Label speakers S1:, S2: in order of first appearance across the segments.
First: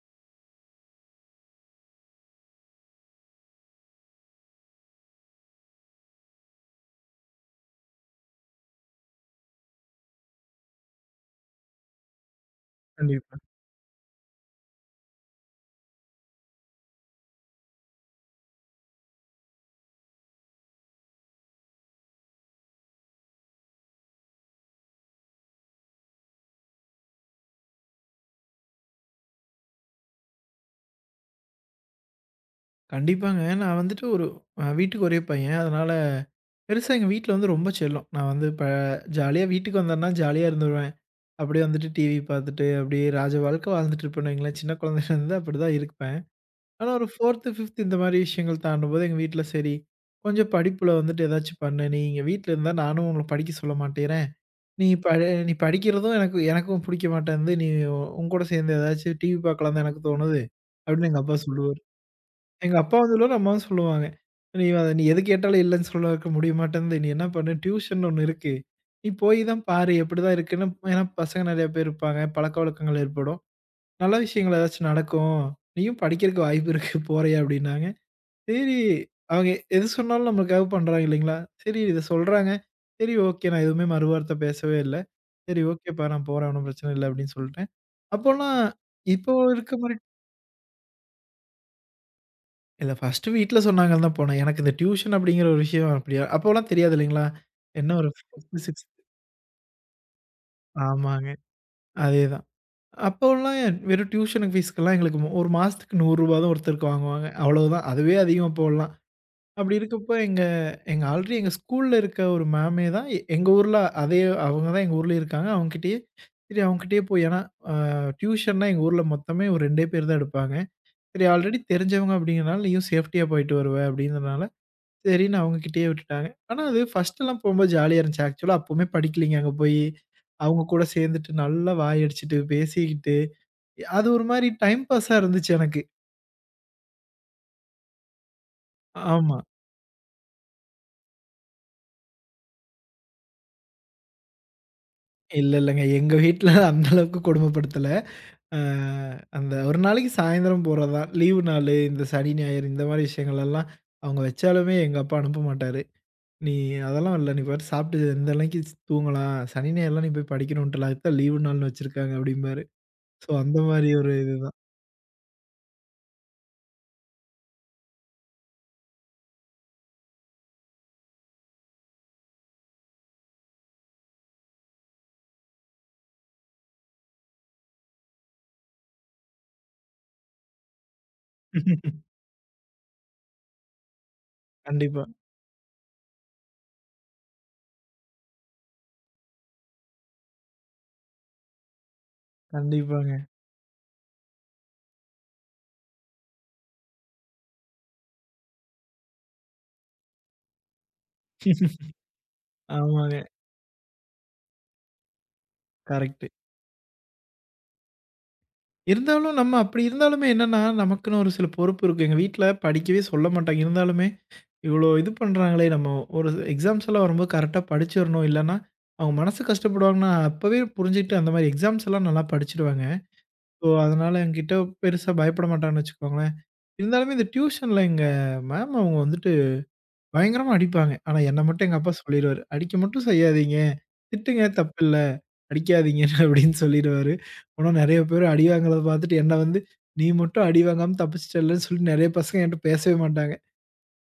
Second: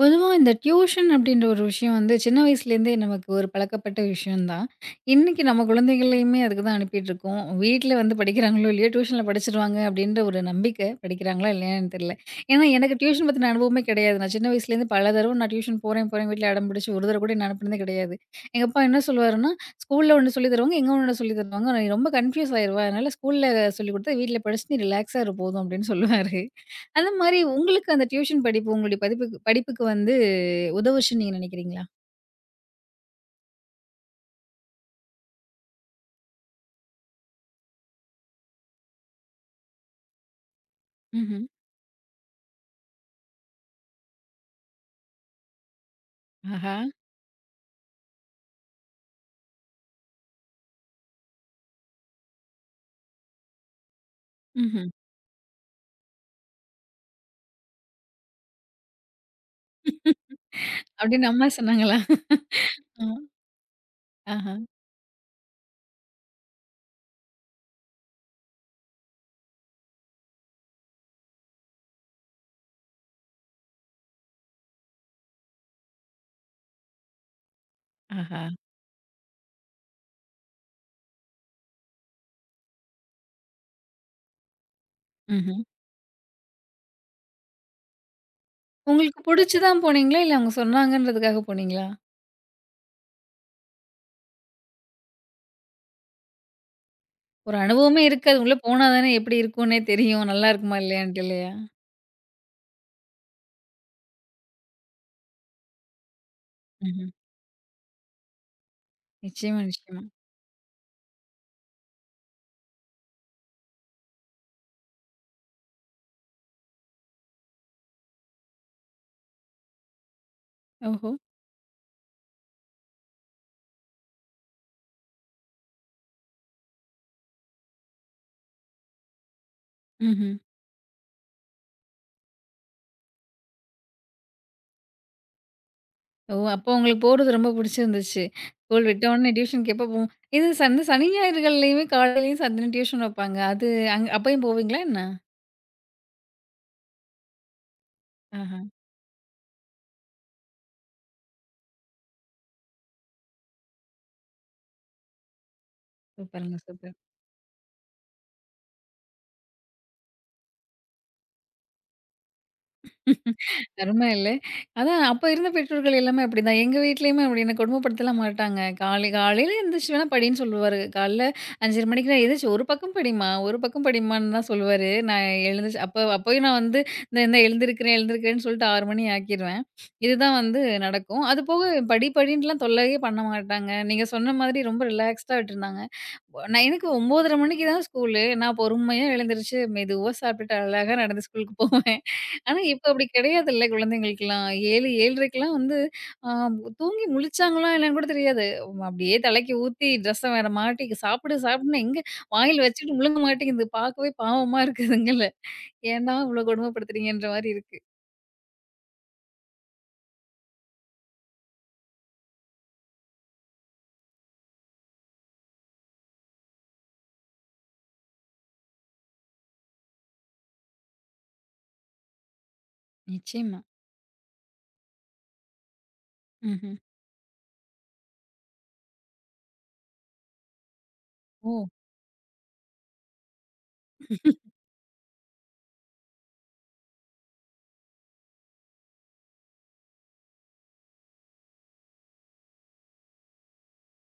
S1: பொதுவா இந்த டியூஷன் அப்படின்ற ஒரு விஷயம் வந்து சின்ன வயசுலேருந்தே நமக்கு ஒரு பழக்கப்பட்ட விஷயம்தான். இன்னைக்கு நம்ம குழந்தைகளையுமே அதுக்கு தான் அனுப்பிட்டுருக்கோம். வீட்ல வந்து படிக்கிறாங்களோ இல்லையோ, டியூஷன்ல படிச்சுருவாங்க அப்படின்ற ஒரு நம்பிக்கை. படிக்கிறாங்களா இல்லையான்னு தெரியல. ஏன்னா எனக்கு டியூஷன்
S2: கண்டிப்பா.
S1: பத்தின அனுபவமே கிடையாது. நான் சின்ன வயசுலேருந்து பல தடவ நான் டியூஷன் போறேன் வீட்ல அடம் பிடிச்சு ஒரு தடவ கூட என்ன அனுப்புனதே கிடையாது. எங்க அப்பா என்ன சொல்லுவாருன்னா, "ஸ்கூல்ல ஒண்ணு சொல்லி தருவாங்க, எங்க ஒண்ணு சொல்லி தருவாங்க. நீ ரொம்ப கன்ஃப்யூஸ் ஆயிருவ. அதனால ஸ்கூல்ல சொல்லிக் கொடுத்தா வீட்ல படிச்சு நீ ரிலாக்ஸா இரு போதும்" அப்படின்னு சொல்லுவாரு. அந்த மாரி உங்களுக்கு அந்த டியூஷன் படிப்பு உங்களுடைய படிப்புக்கு படிப்புக்கு வந்து உதவுச்சுன்னு நீங்க நினைக்கிறீங்களா?
S2: கண்டிப்பாங்க. நான் வந்துட்டு ஒரு வீட்டுக்கு ஒரே பையன். அதனால பெருசா எங்க வீட்ல வந்து ரொம்ப செல்லம். நான் வந்து இப்ப ஜாலியா வீட்டுக்கு வந்தேன்னா ஜாலியா இருந்துருவேன்.
S1: ம்ஹ்ம்.
S2: அப்படியே வந்துட்டு டிவி பார்த்துட்டு, அப்படியே ராஜ வாழ்க்கை வாழ்ந்துட்டு இருப்பேன்னு வைங்களேன். சின்ன குழந்தையில இருந்து அப்படிதான் இருப்பேன்.
S1: ஆஹா!
S2: ஆனா ஒரு 4த், 5த் இந்த மாரி விஷயங்கள் தாண்டும்போது எங்க வீட்ல சரி, கொஞ்சம் படிப்புல வந்துட்டு ஏதாச்சும் பண்ணு. நீ இங்க வீட்ல இருந்தா நானும் உங்கள படிக்க சொல்ல மாட்டேங்கிறேன்.
S1: ம்ஹ்ம்.
S2: நீ படிக்கிறதும் எனக்கும் பிடிக்க மாட்டேன்து. நீ உன் கூட சேர்ந்து ஏதாச்சும் டிவி பார்க்கலான்னு தான் எனக்கு தோணுது. அப்படின்னு எங்க
S1: அப்படின்னு
S2: அப்பா
S1: அம்மா
S2: சொல்லுவாரு.
S1: சொன்னாங்களா?
S2: எங்க அப்பா
S1: ஆ.
S2: வந்ததுலோட அம்மாவும் சொல்லுவாங்க.
S1: ஆஹா!
S2: நீ எது கேட்டாலும் இல்லன்னு சொல்றதுக்கு முடிய மாட்டேன்து. நீ என்ன பண்ணு டியூஷன் ஒண்ணு இருக்கு. நீ போய் தான் பாரு எப்படிதான் இருக்குன்னு." ஏன்னா பசங்க நெறைய பேர் இருப்பாங்க. பழக்கவழக்கங்கள் ஏற்படும். நல்ல விஷயங்கள் ஏதாச்சும் நடக்கும். நீயும் படிக்கிறக்கு வாய்ப்பு இருக்கு போறியா?" அப்படின்னாங்க.
S1: ஆஹா!
S2: சரி அவங்க எது சொன்னாலும் நம்மளுக்காக பண்றாங்க இல்லைங்களா? சரி இத சொல்றாங்க. சரி ஓகே நான் எதுவுமே மறுவார்த்தை பேசவே இல்ல.
S1: ம்ஹ்ம்.
S2: சரி ஓகேப்பா நான் போறேன் ஒண்ணும் பிரச்சனை இல்ல அப்படின்னு சொல்லிட்டேன். அப்போலாம்
S1: உங்களுக்கு
S2: இப்போ
S1: புடிச்சு
S2: இருக்க
S1: தான்
S2: மாரி
S1: போனீங்களா? இல்ல அவங்க சொன்னாங்கன்றதுக்காக போனீங்களா?
S2: இல்ல ஃபர்ஸ்ட்டு வீட்ல சொன்னாங்கன்னு தான் போனேன். எனக்கு இந்த டியூஷன் அப்படிங்கிற ஒரு விஷயம் அப்படியா அப்போலாம் தெரியாது இல்லைங்களா?
S1: ஒரு
S2: என்ன
S1: அனுபவமே
S2: ஒரு
S1: இருக்காது.
S2: 5த்,
S1: உள்ள போனா
S2: 6த்
S1: தானே எப்படி இருக்கும்னே தெரியும். நல்லா இருக்குமா? இல்லையான்ட்டு
S2: ஆமாங்க.
S1: இல்லையா?
S2: அதேதான். அப்போலாம் வெறும் டியூஷனுக்கு ஃபீஸ்க்கெல்லாம் எங்களுக்கு ஒரு மாசத்துக்கு ரூ. 100 தான் ஒருத்தருக்கு
S1: ம்ஹ்ம்.
S2: வாங்குவாங்க. அவ்வளவுதான். அதுவே அதிகம் அப்போலாம்.
S1: நிச்சயமா,
S2: அப்படி
S1: நிச்சயமா.
S2: இருக்கப்போ எங்க எங்க ஆல்ரெடி எங்க ஸ்கூல்ல இருக்க ஒரு மேமே தான் எங்க ஊர்ல அதே அவங்க தான் எங்க ஊர்லயே இருக்காங்க. அவங்ககிட்டயே சரி அவங்ககிட்டயே போய் ஏன்னா அ டியூஷன்னா எங்க ஊர்ல மொத்தமே ஒரு 2டே பேர் தான் எடுப்பாங்க.
S1: ஓஹோ!
S2: சரி ஆல்ரெடி தெரிஞ்சவங்க அப்படிங்கிறனால நீயும் சேஃப்டியா போயிட்டு வருவ அப்படிங்கிறனால சரின்னு அவங்ககிட்டயே விட்டுட்டாங்க. ஆனா அது ஃபர்ஸ்ட்டெல்லாம் போம்போது ஜாலியா இருந்துச்சு. ஆக்சுவலா அப்பவுமே படிக்கலைங்க அங்க போயி.
S1: ம்ஹ்ம்.
S2: அவங்க கூட சேர்ந்துட்டு நல்லா வாய் அடிச்சுட்டு, பேசிக்கிட்டு அது ஒரு மாரி டைம் பாஸா இருந்துச்சு எனக்கு.
S1: ஓ! அப்போ உங்களுக்கு போறது ரொம்ப புடிச்சிருந்துச்சு. ஸ்கூல் விட்ட உடனே
S2: ஆமா.
S1: டியூஷனுக்கு எப்போ போவோம்? இது சனி சனி ஞாயிறுகள்லயுமே காலையிலயும் சாயந்தரம் டியூஷன் வைப்பாங்க. அது அப்பயும் போவீங்களா என்ன?
S2: இல்ல இல்லங்க. எங்க வீட்ல அந்த அளவுக்கு கொடுமைப்படுத்தல. அ
S1: ஆஹா!
S2: அந்த ஒரு நாளைக்கு சாயந்தரம் போறது தான். லீவு நாளு, இந்த சனி, ஞாயிறு இந்த மாரி விஷயங்களெல்லாம் அவங்க வச்சாலுமே எங்க அப்பா அனுப்ப மாட்டாரு. "நீ
S1: சூப்பருங்க, சூப்பர்.
S2: அதெல்லாம் இல்ல. நீ பாட்டு சாப்பிட்டு இந்த அன்னைக்கு தூங்கலாம். சனி, ஞாயிறுலாம் நீ போய் படிக்கணுன்ட்டுலாம். அதுக்கு தான் லீவு நாள்னு வச்சிருக்காங்க" அப்படிம்பாரு. ஸோ அந்த மாரி
S1: அருமை
S2: ஒரு
S1: இல்ல. அதான் அப்ப இருந்த பெற்றோர்கள் எல்லாமே அப்படிதான். எங்க வீட்லயுமே அப்படி என்ன கொடுமைப்படுத்தலாம் மாட்டாங்க. காலை காலையில எந்திரிச்சு வேணா படின்னு சொல்லுவாரு. காலைல 5:30 மணிக்கு நான் எந்திரிச்சு "ஒரு பக்கம் படிம்மா, ஒரு பக்கம் படிம்மான்னு" தான் சொல்லுவாரு. நான் எழுந்துச்சு அப்ப அப்பயும் நான் வந்து இந்த இந்த எழுந்திருக்கிறேன்னு சொல்லிட்டு 6 மணி ஆக்கிருவேன். இதுதான் வந்து நடக்கும். அதுபோக படி படின்னுலாம் தொல்லயே பண்ண மாட்டாங்க. நீங்க சொன்ன மாதிரி ரொம்ப
S2: கண்டிப்பா,
S1: ரிலாக்ஸ்டா விட்டுருந்தாங்க. நான் எனக்கு 9:30 மணிக்கு தான் ஸ்கூலு. நான் பொறுமையா எழுந்திருச்சு, மெதுவா சாப்பிட்டுட்டு அழகா நடந்து ஸ்கூலுக்கு போவேன். ஆனா, இப்ப அப்படி
S2: கண்டிப்பாங்க.
S1: கிடையாதுல்ல குழந்தைங்களுக்கெல்லாம். 7, 7:30க்கெல்லாம் வந்து அ தூங்கி முழிச்சாங்களா என்னன்னு கூட தெரியாது. அப்படியே தலைக்கு ஊத்தி ட்ரெஸ்ஸ வேற மாட்டி, சாப்பிடு சாப்பிடுன்னு எங்க வாயில வச்சுட்டு
S2: ஆமாங்க.
S1: முழுங்க மாட்டேங்குது. பார்க்கவே பாவமா இருக்குதுங்கல்ல. ஏன்டா
S2: கரெக்ட்.
S1: இவ்ளோ கொடுமைப்படுத்துறீங்கன்ற மாரி இருக்கு.
S2: இருந்தாலும் நம்ம அப்படி இருந்தாலுமே என்னன்னா, நமக்குன்னு ஒரு சில பொறுப்பு இருக்கு. எங்க வீட்ல படிக்கவே சொல்ல மாட்டாங்க. இருந்தாலுமே, இவ்வளோ இது பண்றாங்களே நம்ம ஒரு எக்ஸாம்ஸ் எல்லாம் வரும்போது கரெக்ட்டா படிச்சிரணும். இல்லன்னா, அவங்க மனசு கஷ்டப்படுவாங்கன்னா, அப்பவே புரிஞ்சுகிட்டு அந்த மாரி எக்ஸாம்ஸ் எல்லாம் நல்லா படிச்சுடுவேங்க.
S1: நிச்சயமா.
S2: ஸோ, அதனால என்கிட்ட பெருசா பயப்பட மாட்டாங்கன்னு வச்சுக்கோங்களேன்.
S1: ம்ஹ்ம்.
S2: இருந்தாலுமே இந்த டியூஷன்ல எங்க மேம் அவங்க வந்துட்டு பயங்கரமா அடிப்பாங்க. ஆனா, என்ன
S1: ஓ!
S2: மட்டும் எங்க அப்பா சொல்லிருவாரு. "அடிக்க மட்டும் செய்யாதீங்க. திட்டுங்க தப்பில்ல." அடிக்காதீங்க அப்படின்னு சொல்லிடுவாரு. ஆனா நெறைய பேர் அடி வாங்குறத பாத்துட்டு என்ன வந்து, "நீ மட்டும் அடி வாங்காம தப்பிச்சுட்டல்லன்னு" சொல்லிட்டு நெறைய பசங்க என்ட்ட பேசவே மாட்டாங்க.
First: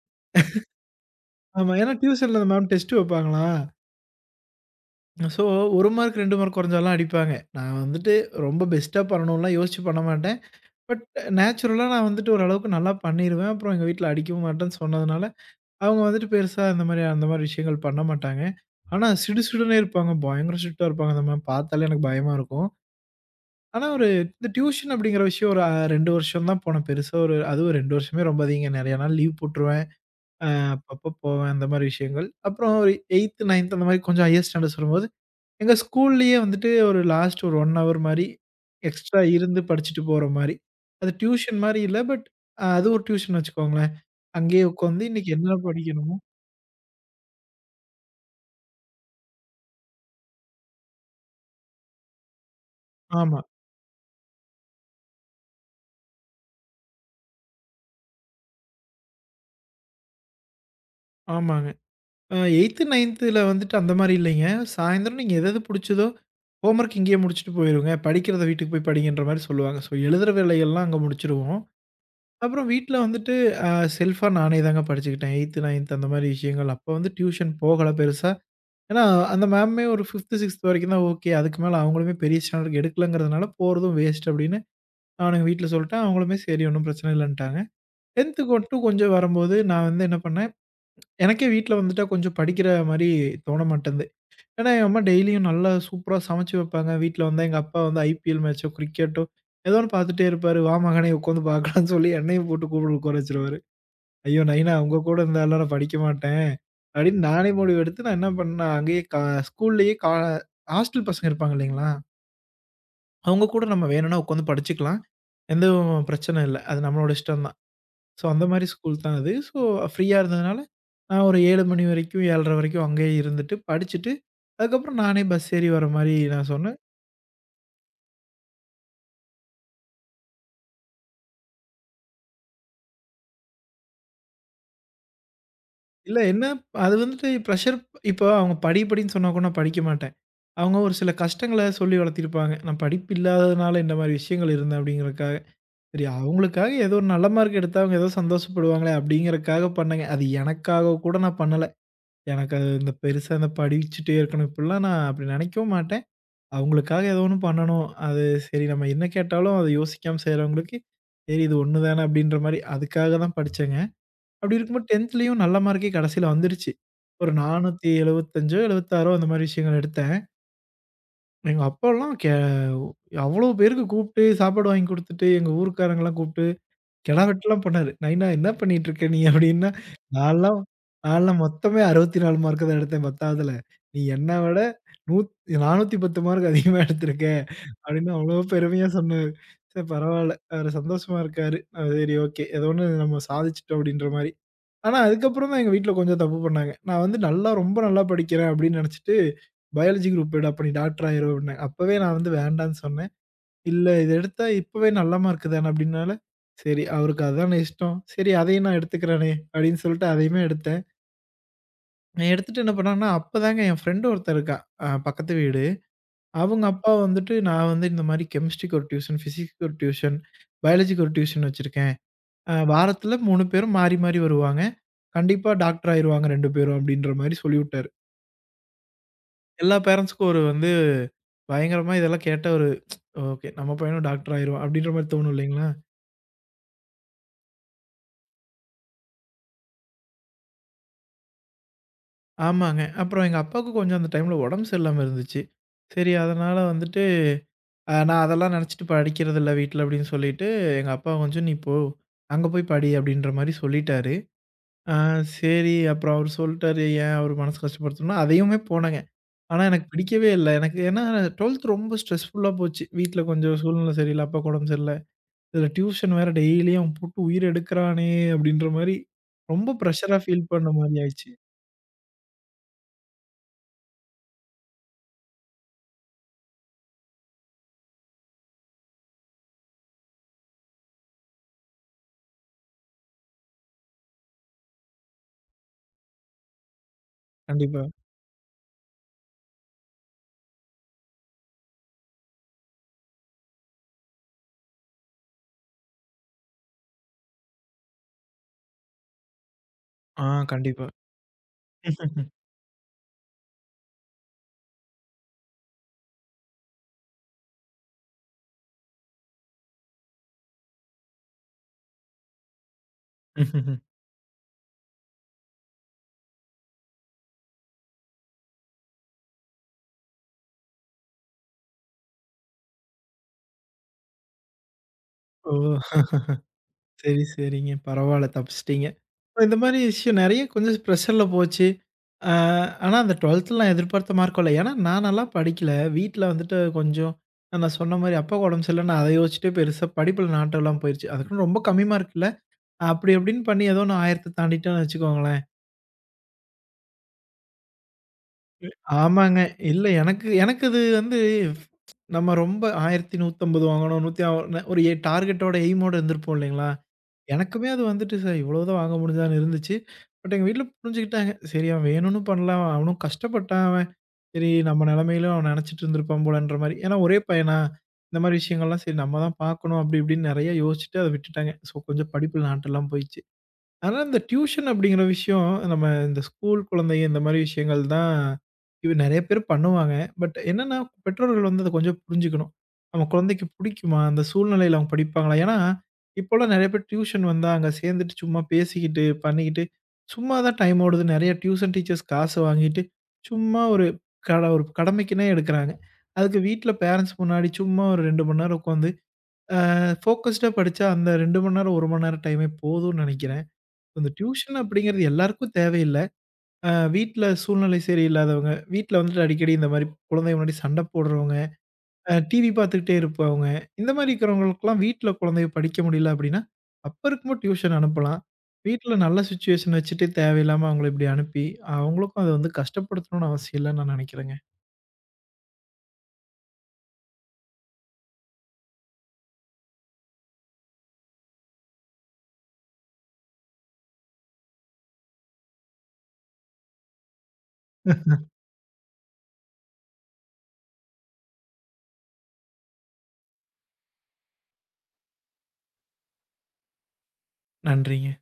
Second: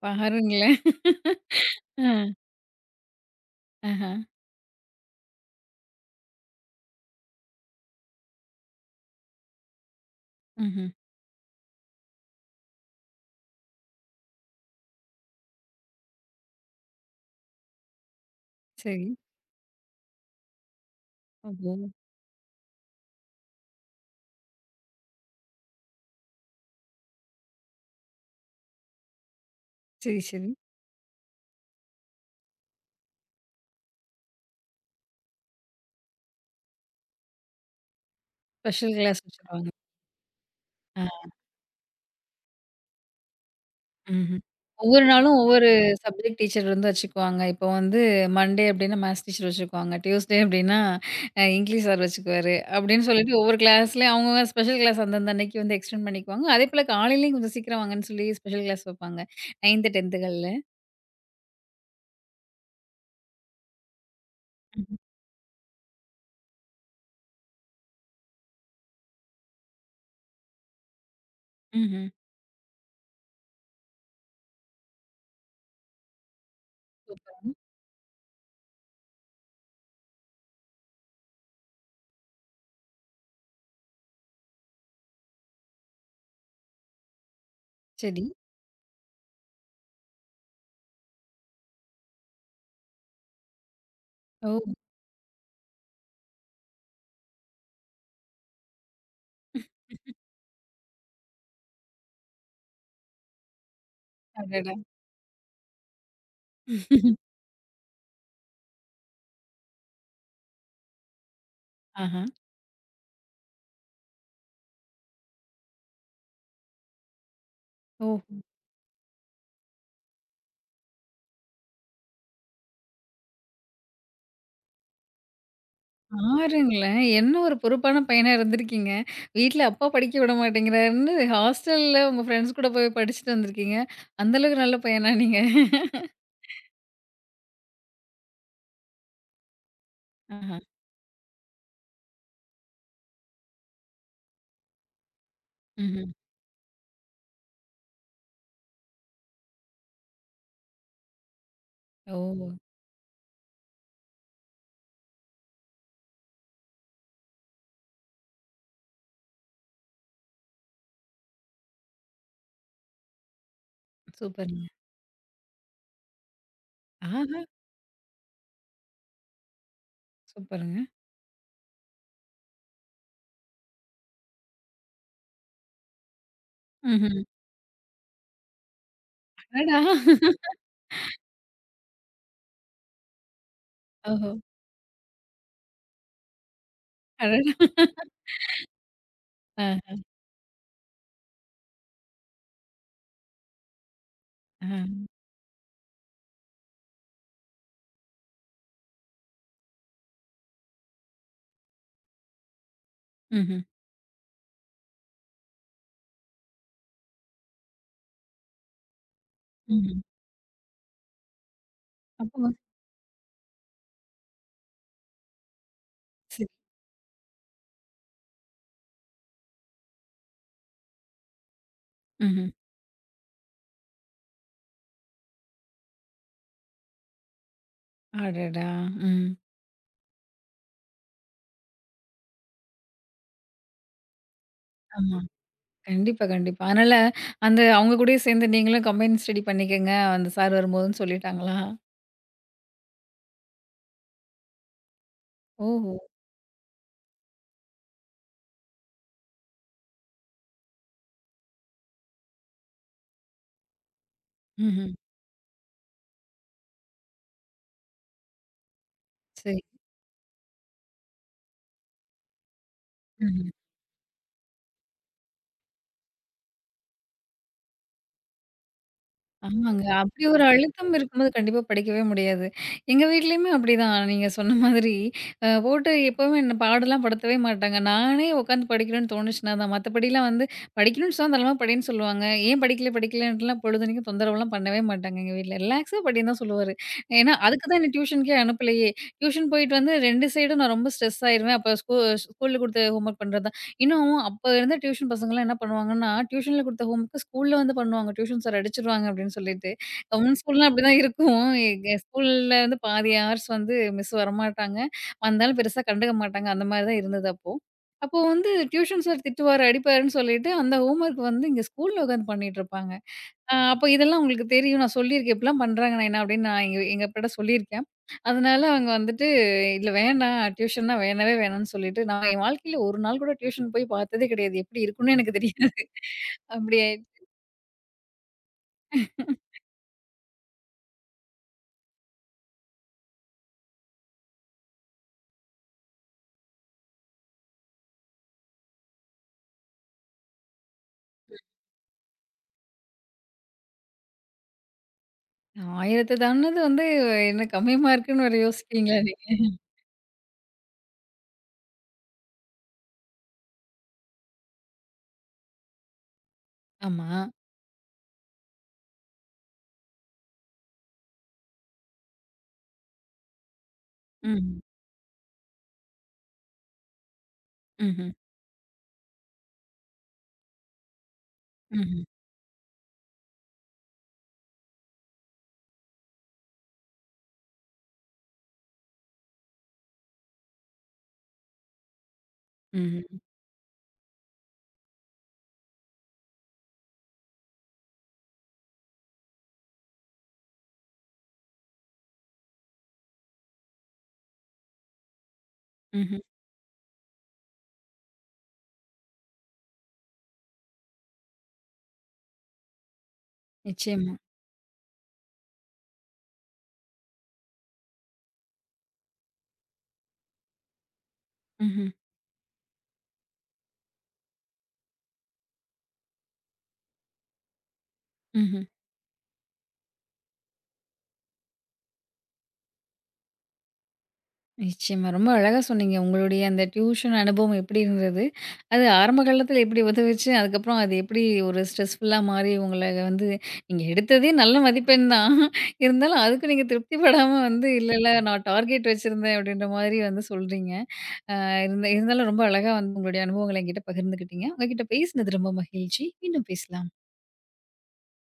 S1: பாருங்களேன்.
S2: ஆமா. ஏன்னா
S1: அ,
S2: டியூஷன்ல அந்த மேம் டெஸ்ட் வைப்பாங்களா.
S1: ஆஹா.
S2: ஸோ 1 மார்க் 2 மார்க் கொறஞ்சாலாம் அடிப்பாங்க. நான் வந்துட்டு ரொம்ப பெஸ்ட்டா பண்ணணும்லாம் யோசிச்சு பண்ண மாட்டேன்.
S1: ம்ஹ்ம்.
S2: பட் நேச்சுரலா நான் வந்துட்டு ஓரளவுக்கு நல்லா பண்ணிருவேன். அப்புறம் எங்க வீட்ல அடிக்கவும் மாட்டேன்னு சொன்னதுனால, அவங்க வந்துட்டு பெருசா இந்த மாரி அந்த மாரி விஷயங்கள் பண்ண மாட்டாங்க.
S1: சரி.
S2: ஆனா, சிடுசிடுன்னே இருப்பாங்க. பயங்கர ஸ்ட்ரிக்ட்டா இருப்பாங்க அந்த மேம்.
S1: ஓஹோ!
S2: பாத்தாலே எனக்கு பயமா இருக்கும். ஆனா ஒரு இந்த டியூஷன் அப்படிங்கிற விஷயம் ஒரு 2 வருஷம் தான் போனேன். பெருசா ஒரு அதுவும் 2 வருஷமே ரொம்ப அதிகங்க. நெறைய நாள் லீவ் போட்டுருவேன்.
S1: சரி, சரி.
S2: அ அப்பப்போ போவேன் அந்த மாரி விஷயங்கள். அப்புறம் ஒரு 8த், 9த் அந்த மாரி கொஞ்சம் ஹையர் ஸ்டாண்டர்ட்ஸ் வரும்போது, எங்க ஸ்கூல்லயே வந்துட்டு ஒரு லாஸ்ட் ஒரு 1 ஹவர் மாரி
S1: ஸ்பெஷல் கிளாஸ்
S2: எக்ஸ்ட்ரா இருந்து
S1: வச்சுருவாங்க.
S2: படிச்சுட்டு போற மாரி. அது டியூஷன் மாரி இல்ல. பட் அது ஒரு டியூஷன் வச்சுக்கோங்களேன்.
S1: ம்ஹ்ம்.
S2: அங்கேயே உட்காந்து
S1: ஒவ்வொரு
S2: இன்னைக்கு
S1: நாளும்
S2: என்ன
S1: ஒவ்வொரு
S2: படிக்கணுமோ
S1: சப்ஜெக்ட் டீச்சர் வந்து வச்சுக்குவாங்க. இப்போ வந்து மண்டே அப்டின்னா மேத்ஸ் டீச்சர் வச்சுக்குவாங்க. டியூஸ்டே அப்டின்னா இங்கிலீஷ் சார் வச்சுக்குவாரு. அப்டின்னு சொல்லிட்டு
S2: ஆமா,
S1: ஒவ்வொரு கிளாஸ்லயும் அவங்கவங்க ஸ்பெஷல் கிளாஸ் அந்தந்த அன்னைக்கு வந்து எக்ஸ்டெண்ட் பண்ணிக்குவாங்க. அதேபோல காலையிலயும் கொஞ்சம் சீக்கிரம் வாங்கன்னு சொல்லி ஸ்பெஷல் கிளாஸ் வைப்பாங்க. 9த், 10த்கள்ல.
S2: ஆமாங்க. 8த், 9த்ல வந்துட்டு அந்த மாரி இல்லைங்க.
S1: ம்ஹ்ம்.
S2: சாயந்தரம் நீங்க எது எது புடிச்சதோ, ஹோம்வொர்க் இங்கேயே முடிச்சுட்டு போயிருங்க. படிக்கிறத வீட்டுக்கு போய் படிங்கன்ற மாரி சொல்லுவாங்க. ஸோ எழுதுற வேலைகள்லாம் அங்க முடிச்சுருவோம்.
S1: ம்ஹ்ம்.
S2: அப்புறம் வீட்ல வந்துட்டு அ செல்ஃபா நானே தாங்க படிச்சுக்கிட்டேன். 8த், 9த் அந்த மாரி விஷயங்கள். அப்போ வந்து
S1: சூப்பர்.
S2: டியூஷன் போகல பெருசா. ஏன்னா அந்த மேம்மே ஒரு 5த், 6த் வரைக்கும் தான் ஓகே. அதுக்கு மேல அவங்களுமே பெரிய ஸ்டாண்டர்ட்க்கு எடுக்கலங்கிறதுனால போறதும் வேஸ்ட் அப்படின்னு நான் எங்க வீட்ல சொல்லிட்டேன். அவங்களுமே சரி ஒண்ணும் பிரச்சனை இல்லன்ட்டாங்க.
S1: சரி.
S2: 10த்துக்கு மட்டும் கொஞ்சம் வரும்போது நான் வந்து என்ன பண்ணேன், எனக்கே வீட்ல வந்துட்டா கொஞ்சம் படிக்கிற மாரி தோண மாட்டேன்து.
S1: ஓ!
S2: ஏன்னா, என் அம்மா டெய்லியும் நல்லா சூப்பரா சமைச்சு வைப்பாங்க. வீட்ல வந்தா எங்க அப்பா வந்து ஐபிஎல் மேட்ச்சோ, கிரிக்கெட்டோ ஏதோ ஒண்ணு பார்த்துட்டே இருப்பாரு. "வா மகனே உட்காந்து பார்க்கலாம்ன்னு" சொல்லி என்னையும் போட்டு கூடல உட்கார வச்சுருவாரு. "ஐயோ! நைனா
S1: அடடா!
S2: உங்க கூட இருந்தாலாம் நான் படிக்க மாட்டேன்." அப்படின்னு நானே முடிவெடுத்து நான் என்ன பண்ணேன், அங்கேயே கா ஸ்கூல்லயே கா ஹாஸ்டல் பசங்க இருப்பாங்க இல்லைங்களா?
S1: ஆஹா.
S2: அவங்க கூட நம்ம வேணும்னா உட்காந்து படிச்சுக்கலாம். எந்த பிரச்சனை இல்ல. அது நம்மளோட இஷ்டம் தான்.
S1: ஓ!
S2: ஸோ அந்த மாரி ஸ்கூல் தான் அது. ஸோ ஃப்ரீயா இருந்ததுனால, நான் ஒரு 7 மணி வரைக்கும், 7:30 வரைக்கும் அங்கேயே இருந்துட்டு, படிச்சுட்டு, அதுக்கப்புறம் நானே பஸ் ஏறி வர மாரி நான் சொன்னேன்.
S1: பாருங்களேன்! என்ன ஒரு பொறுப்பான பையனா இருந்திருக்கீங்க. வீட்ல அப்பா படிக்க விட மாட்டேங்கிறாருன்னு, ஹாஸ்டல்ல உங்க ஃப்ரெண்ட்ஸ் கூட போய் படிச்சுட்டு வந்திருக்கீங்க. அந்த அளவுக்கு நல்ல பையனா நீங்க?
S2: இல்ல என்ன அது வந்துட்டு ப்ரஷர் இப்போ அவங்க படி படின்னு சொன்னா கூட நான் படிக்க மாட்டேன்.
S1: ஆஹா.
S2: அவங்க ஒரு சில கஷ்டங்கள சொல்லி வளர்த்திருப்பாங்க. நான் படிப்பு இல்லாததுனால இந்த மாரி விஷயங்கள் இருந்தேன் அப்படிங்கிறதுக்காக. சரி
S1: ம்ஹ்ம்.
S2: அவங்களுக்காக ஏதோ ஒரு நல்ல மார்க் எடுத்தா அவங்க ஏதோ சந்தோஷப்படுவாங்களே அப்படிங்கிறதுக்காக பண்ணேங்க. அது எனக்காக கூட நான் பண்ணல.
S1: ஓ!
S2: எனக்கு அது இந்த பெருசா இந்த படிச்சுட்டே இருக்கணும் இப்படிலாம் நான் அப்படி நினைக்கவும் மாட்டேன். அவங்களுக்காக ஏதோ ஒண்ணு பண்ணணும். அது சரி நம்ம என்ன கேட்டாலும் அத யோசிக்காம செய்றவங்களுக்கு, சரி இது ஒண்ணு தானே அப்படின்ற மாரி அதுக்காக தான் படிச்சேங்க. அப்படி
S1: சூப்பருங்க.
S2: இருக்கும்போது 10த்லயும் நல்ல மார்க்கே கடைசில வந்துருச்சு.
S1: ஆஹா!
S2: ஒரு 475ஓ, 76ஓ அந்த மாரி விஷயங்கள் எடுத்தேன்.
S1: சூப்பருங்க.
S2: எங்க அப்பாலாம் அவ்வளோ பேருக்கு கூப்பிட்டு சாப்பாடு வாங்கி குடுத்துட்டு, எங்க ஊர்க்காரங்கலாம் கூப்ட்டு
S1: ம்ஹ்ம்.
S2: கெடா வெட்டலாம் பண்ணாரு. "நைனா என்ன பண்ணிட்டு இருக்க நீ?" அப்படின்னா,
S1: அடடா!
S2: "நான்லாம் நான்லாம் மொத்தமே 64 மார்க் தான் எடுத்தேன் 10வதுல. நீ
S1: ஓஹோ!
S2: என்ன விட நூத் 410 மார்க் அதிகமா எடுத்திருக்க."
S1: அடடா!
S2: அப்படின்னு அவ்வளோ பெருமையா சொன்னாரு. சரி
S1: ஆஹ,
S2: பரவால்ல. அவரு சந்தோஷமா இருக்காரு. சரி ஓகே. ஏதோ ஒண்ணு நம்ம சாதிச்சுட்டோம் அப்படின்ற மாரி. ஆனா
S1: ஆஹ.
S2: அதுக்கப்புறம் தான் எங்க வீட்ல கொஞ்சம் தப்பு பண்ணாங்க. நான் வந்து நல்லா ரொம்ப நல்லா படிக்கிறேன் அப்படின்னு நெனச்சுட்டு, பயாலஜி குரூப் எடுடா! அப்ப நீ டாக்டர் ஆயிரு அப்படின்னாங்க. அப்பவே நான் வந்து வேண்டான்னு சொன்னேன்.
S1: ம்ஹ்ம்,
S2: இல்ல இத எடுத்தா இப்பவே நல்ல மார்க்கு தான அப்டின்னால, சரி அவருக்கு அதானே இஷ்டம். சரி அதையும் நான் எடுத்துக்கிறேனே அப்டின்னு
S1: ம்ஹ்ம்.
S2: சொல்லிட்டு அதையுமே எடுத்தேன். நான்
S1: அப்போ
S2: எடுத்துட்டு என்ன பண்ணேன்னா, அப்பதாங்க என் ஃப்ரெண்ட் ஒருத்தன் இருக்கான். பக்கத்து வீடு.
S1: சரி.
S2: அவங்க அப்பா வந்துட்டு நான் வந்து இந்த மாரி கெமிஸ்ட்ரிக்கு ஒரு டியூஷன், பிசிக்ஸ்க்கு ஒரு டியூஷன், பயாலஜிக்கு ஒரு டியூஷன் வச்சிருக்கேன்.
S1: ம்ஹ்ம்.
S2: வாரத்துல 3 பேரும் மாறி மாறி வருவாங்க. கண்டிப்பா டாக்டர் ஆயிருவாங்க 2 பேரும் அப்டின்ற மாரி சொல்லிவுட்டாரு.
S1: அடடா! ம்.
S2: எல்லா பேரண்ட்ஸ்க்கும் ஒரு வந்து பயங்கரமா இதெல்லாம் கேட்ட ஒரு ஓகே நம்ம பையனும் டாக்டர் ஆயிருவான் அப்டின்ற மாரி
S1: ஆமா.
S2: தோணும் இல்லைங்களா?
S1: கண்டிப்பா, கண்டிப்பா. அதனால அந்த அவங்க கூடயே சேர்ந்து நீங்களும் கம்பைன் ஸ்டடி பண்ணிக்கங்க, அந்த சார் வரும்போதுன்னு சொல்லிட்டாங்களா?
S2: ஆமாங்க. அப்புறம் எங்க அப்பாவுக்கு கொஞ்சம் அந்த டைம்ல உடம்பு சரியில்லாம இருந்துச்சு.
S1: ஓஹோ!
S2: சரி அதனால வந்துட்டு, நான் அதெல்லாம் நினச்சுட்டு படிக்கிறதில்ல வீட்ல அப்படின்னு சொல்லிட்டு, எங்க அப்பா கொஞ்சம் "நீ போ, அங்க போய் படி" அப்படின்ற மாரி சொல்லிட்டாரு.
S1: ம்ஹ்ம்.
S2: ஆ சரி அப்புறம் அவரு சொல்ட்டாரு, ஏன் அவரு மனசு கஷ்டப்படுத்தணும்னு அதையுமே போனேங்க.
S1: சரி.
S2: ஆனா எனக்கு பிடிக்கவே இல்ல. எனக்கு ஏன்னா 12த் ரொம்ப ஸ்ட்ரெஸ்ஃபுல்லா போச்சு. வீட்ல
S1: ம்ஹ்ம்.
S2: கொஞ்சம் சூழ்நிலை சரியில்ல, அப்பாவுக்கு உடம்பு சரியில்ல. இதில டியூஷன் வேற டெய்லியும் அவன் போட்டு உயிர் எடுக்கிறானே! அப்படின்ற மாரி ரொம்ப
S1: ஆமாங்க.
S2: ப்ரெஷரா
S1: அப்படி ஒரு
S2: ஃபீல் பண்ண
S1: அழுத்தம்
S2: மாரி
S1: இருக்கும்போது
S2: ஆயிடுச்சு.
S1: கண்டிப்பா படிக்கவே முடியாது. எங்க வீட்லயுமே அப்படிதான். நீங்க சொன்ன மாதிரி போட்டு எப்பவுமே என்ன பாடெல்லாம் படுத்தவே மாட்டாங்க. நானே உட்காந்து படிக்கணும்னு தோணுச்சுனா தான். மத்தபடிலாம் வந்து படிக்கணும்னு சொன்னா தளமா படின்னு சொல்லுவாங்க. ஏன் படிக்கல படிக்கலன்ட்டுலாம் பொழுதனைக்கும் தொந்தரவுலாம் பண்ணவே மாட்டாங்க எங்க வீட்ல. ரிலாக்ஸா படின்னு தான் சொல்லுவாரு. ஏன்னா அதுக்கு தான்
S2: கண்டிப்பா.
S1: என்ன டியூஷனுக்கே அனுப்பலையே. டியூஷன் போயிட்டு வந்து 2 சைடும் நான் ரொம்ப ஸ்ட்ரெஸ் ஆயிருவேன். அப்ப ஸ்கூல்ல குடுத்த ஹோம்வொர்க் பண்றது இன்னும் அப்ப இருந்த டியூஷன் பசங்கலாம் என்ன பண்ணுவாங்கன்னா, டியூஷன்ல குடுத்த ஹோம் ஒர்க் ஸ்கூல்ல வந்து பண்ணுவாங்க. டியூஷன் சார் அடிச்சுருவாங்க அப்டின்னு சொல்லிட்டு.
S2: ஆ
S1: கவர்மெண்ட் ஸ்கூல்னா
S2: கண்டிப்பா.
S1: அப்டிதான் இருக்கும். எங்க ஸ்கூல்ல வந்து பாதி ஹார்ஸ் வந்து மிஸ் வரமாட்டாங்க. வந்தாலும் பெருசா கண்டுக்க மாட்டாங்க. அந்த மாரி தான் இருந்தது அப்போ. அப்போ வந்து டியூஷன் சார் திட்டுவாரு, அடிப்பாருன்னு சொல்லிட்டு அந்த ஹோம் ஒர்க் வந்து இங்க ஸ்கூல்ல உட்காந்து பண்ணிட்டு இருப்பாங்க. அப்ப இதெல்லாம் உங்களுக்கு தெரியும். நான் சொல்லியிருக்கேன். இப்டிலாம் பண்றாங்க நைனா அப்டின்னு நான் எங்க எங்க அப்பாட்ட சொல்லியிருக்கேன். அதனால அவங்க வந்துட்டு, "இல்ல வேணாம். டியூஷன்னா வேணவே வேணாம்னு" சொல்லிட்டு, நான் என் வாழ்க்கையில ஒரு நாள் கூட டியூஷன் போய் பார்த்ததே கிடையாது. எப்படி இருக்கும்னு எனக்கு
S2: ஓ!
S1: தெரியாது. அப்படி
S2: சரி, சரிங்க. பரவால்ல தப்பிச்சிட்டீங்க. இந்த மாரி விஷயம் நெறைய கொஞ்சம் ப்ரெஷர்ல போச்சு. ஆ ஆனா அந்த 12த்ல நான் எதிர்பார்த்த மார்க் வரல. ஏன்னா, நான் நல்லா படிக்கல. வீட்ல வந்துட்டு கொஞ்சம் நான் சொன்ன மாரி அப்பாவுக்கு உடம்பு சரியில்லன்னு அத யோசிச்சுட்டே பெருசா படிப்புல நாட்டம்லாம் போயிருச்சு. அதுக்குன்னு ரொம்ப கம்மி மார்க் இல்ல. அப்படி இப்படின்னு பண்ணி ஏதோ நான் 1000த்த தாண்டிட்டேன்னு வச்சுக்கோங்களேன்.
S1: 1000த்த தாண்டுனது வந்து என்ன கம்மி மார்க்குன்னு வேற யோசிக்கிறீங்களா
S2: ஆமாங்க.
S1: நீங்க?
S2: இல்ல எனக்கு எனக்கு அது வந்து நம்ம ரொம்ப 1150 வாங்கணும். 100 ஒரு டார்கெட்டோட எய்மோட இருந்திருப்போம் இல்லைங்களா?
S1: ஆமா.
S2: எனக்குமே அது வந்துட்டு சார் இவ்வளவுதான் வாங்க முடிஞ்சான்னு இருந்துச்சு. பட் எங்க வீட்ல புரிஞ்சுக்கிட்டாங்க. சரி அவன் வேணும்னு பண்ணலாம். அவனும் கஷ்டப்பட்டான் அவன். சரி
S1: ம்ஹ்ம்.
S2: நம்ம நிலைமையிலும் அவன் நினைச்சிட்டு இருந்திருப்பான் போலன்ற மாரி. ஏன்னா ஒரே பையனா,
S1: ம்ஹ்ம்.
S2: இந்த மாரி விஷயங்கள்லாம் சரி நம்ம தான் பார்க்கணும் அப்படி இப்படின்னு நெறைய யோசிச்சுட்டு அத விட்டுட்டாங்க. ஸோ
S1: ம்ஹ்ம்.
S2: கொஞ்சம் படிப்புல நாட்டெல்லாம் போயிடுச்சு. ஆனா, இந்த டியூஷன் அப்படிங்கிற விஷயம், நம்ம இந்த ஸ்கூல் குழந்தைங்க இந்த மாரி விஷயங்கள் தான் இது நெறைய பேர் பண்ணுவாங்க. பட் என்னன்னா, பெற்றோர்கள் வந்து அத கொஞ்சம் புரிஞ்சுக்கணும்.
S1: ம்ஹ்ம்.
S2: நம்ம
S1: ம்ஹ்ம்.
S2: குழந்தைக்கு பிடிக்குமா? அந்த சூழ்நிலையில அவங்க படிப்பாங்களா? ஏன்னா, இப்போலாம் நெறைய பேர் டியூஷன் வந்தா, அங்க சேர்ந்துட்டு சும்மா பேசிக்கிட்டு, பண்ணிக்கிட்டு, சும்மா தான் டைம் ஓடுது. நெறைய டியூஷன் டீச்சர்ஸ் காசு வாங்கிட்டு, சும்மா ஒரு ஒரு கடமைக்குன்னே எடுக்குறாங்க.
S1: ம்ஹ்ம்.
S2: அதுக்கு வீட்ல பேரண்ட்ஸ் முன்னாடி சும்மா ஒரு 2 மணி நேரம் உட்காந்து, ஃபோக்கஸ்டா படிச்சா, அந்த 2 மணி நேரம், 1 மணி நேரம் டைமே போதும்னு நெனைக்கிறேன். இந்த
S1: நிச்சயமா.
S2: டியூஷன் அப்படிங்கிறது எல்லாருக்கும் தேவையில்ல. வீட்ல சூழ்நிலை சரியில்லாதவங்க, வீட்ல வந்துட்டு அடிக்கடி இந்த மாரி குழந்தைங்க முன்னாடி சண்ட போடுறவங்க,
S1: ம்ஹ்ம்.
S2: டிவி பார்த்துக்கிட்டே இருப்பவங்க, இந்த மாரி இருக்கிறவங்களுக்கெல்லாம் வீட்ல குழந்தைக படிக்க முடியல அப்படின்னா, அப்ப இருக்கும்போது டியூஷன் அனுப்பலாம்.
S1: ம்ஹ்ம்.
S2: வீட்ல நல்ல சிச்சுவேஷன் வச்சுட்டு தேவையில்லாம அவங்கள இப்படி அனுப்பி, அவங்களுக்கும் அத வந்து கஷ்டப்படுத்தணும்னு அவசியம் இல்லன்னு நான் நினைக்கிறேங்க.
S1: நிச்சயமா. ரொம்ப அழகா சொன்னீங்க. உங்களுடைய அந்த டியூஷன் அனுபவம் எப்படி இருந்தது? அது ஆரம்ப காலத்தில எப்படி உதவுச்சு? அதுக்கப்புறம் அது எப்படி ஒரு ஸ்ட்ரெஸ்ஃபுல்லா மாறி உங்கள வந்து நீங்க எடுத்ததே நல்ல மதிப்பெண் தான். இருந்தாலும் அதுக்கு நீங்க திருப்திப்படாம வந்து, "இல்ல, இல்ல நான் டார்கெட் வச்சிருந்தேன்." அப்படின்ற மாரி வந்து சொல்றீங்க. இருந்த இருந்தாலும் ரொம்ப அழகா வந்து உங்களுடைய அனுபவங்கள என்கிட்ட பகிர்ந்துக்கிட்டீங்க. உங்ககிட்ட பேசினது ரொம்ப மகிழ்ச்சி. மீண்டும் பேசலாம்.
S2: நன்றிங்க.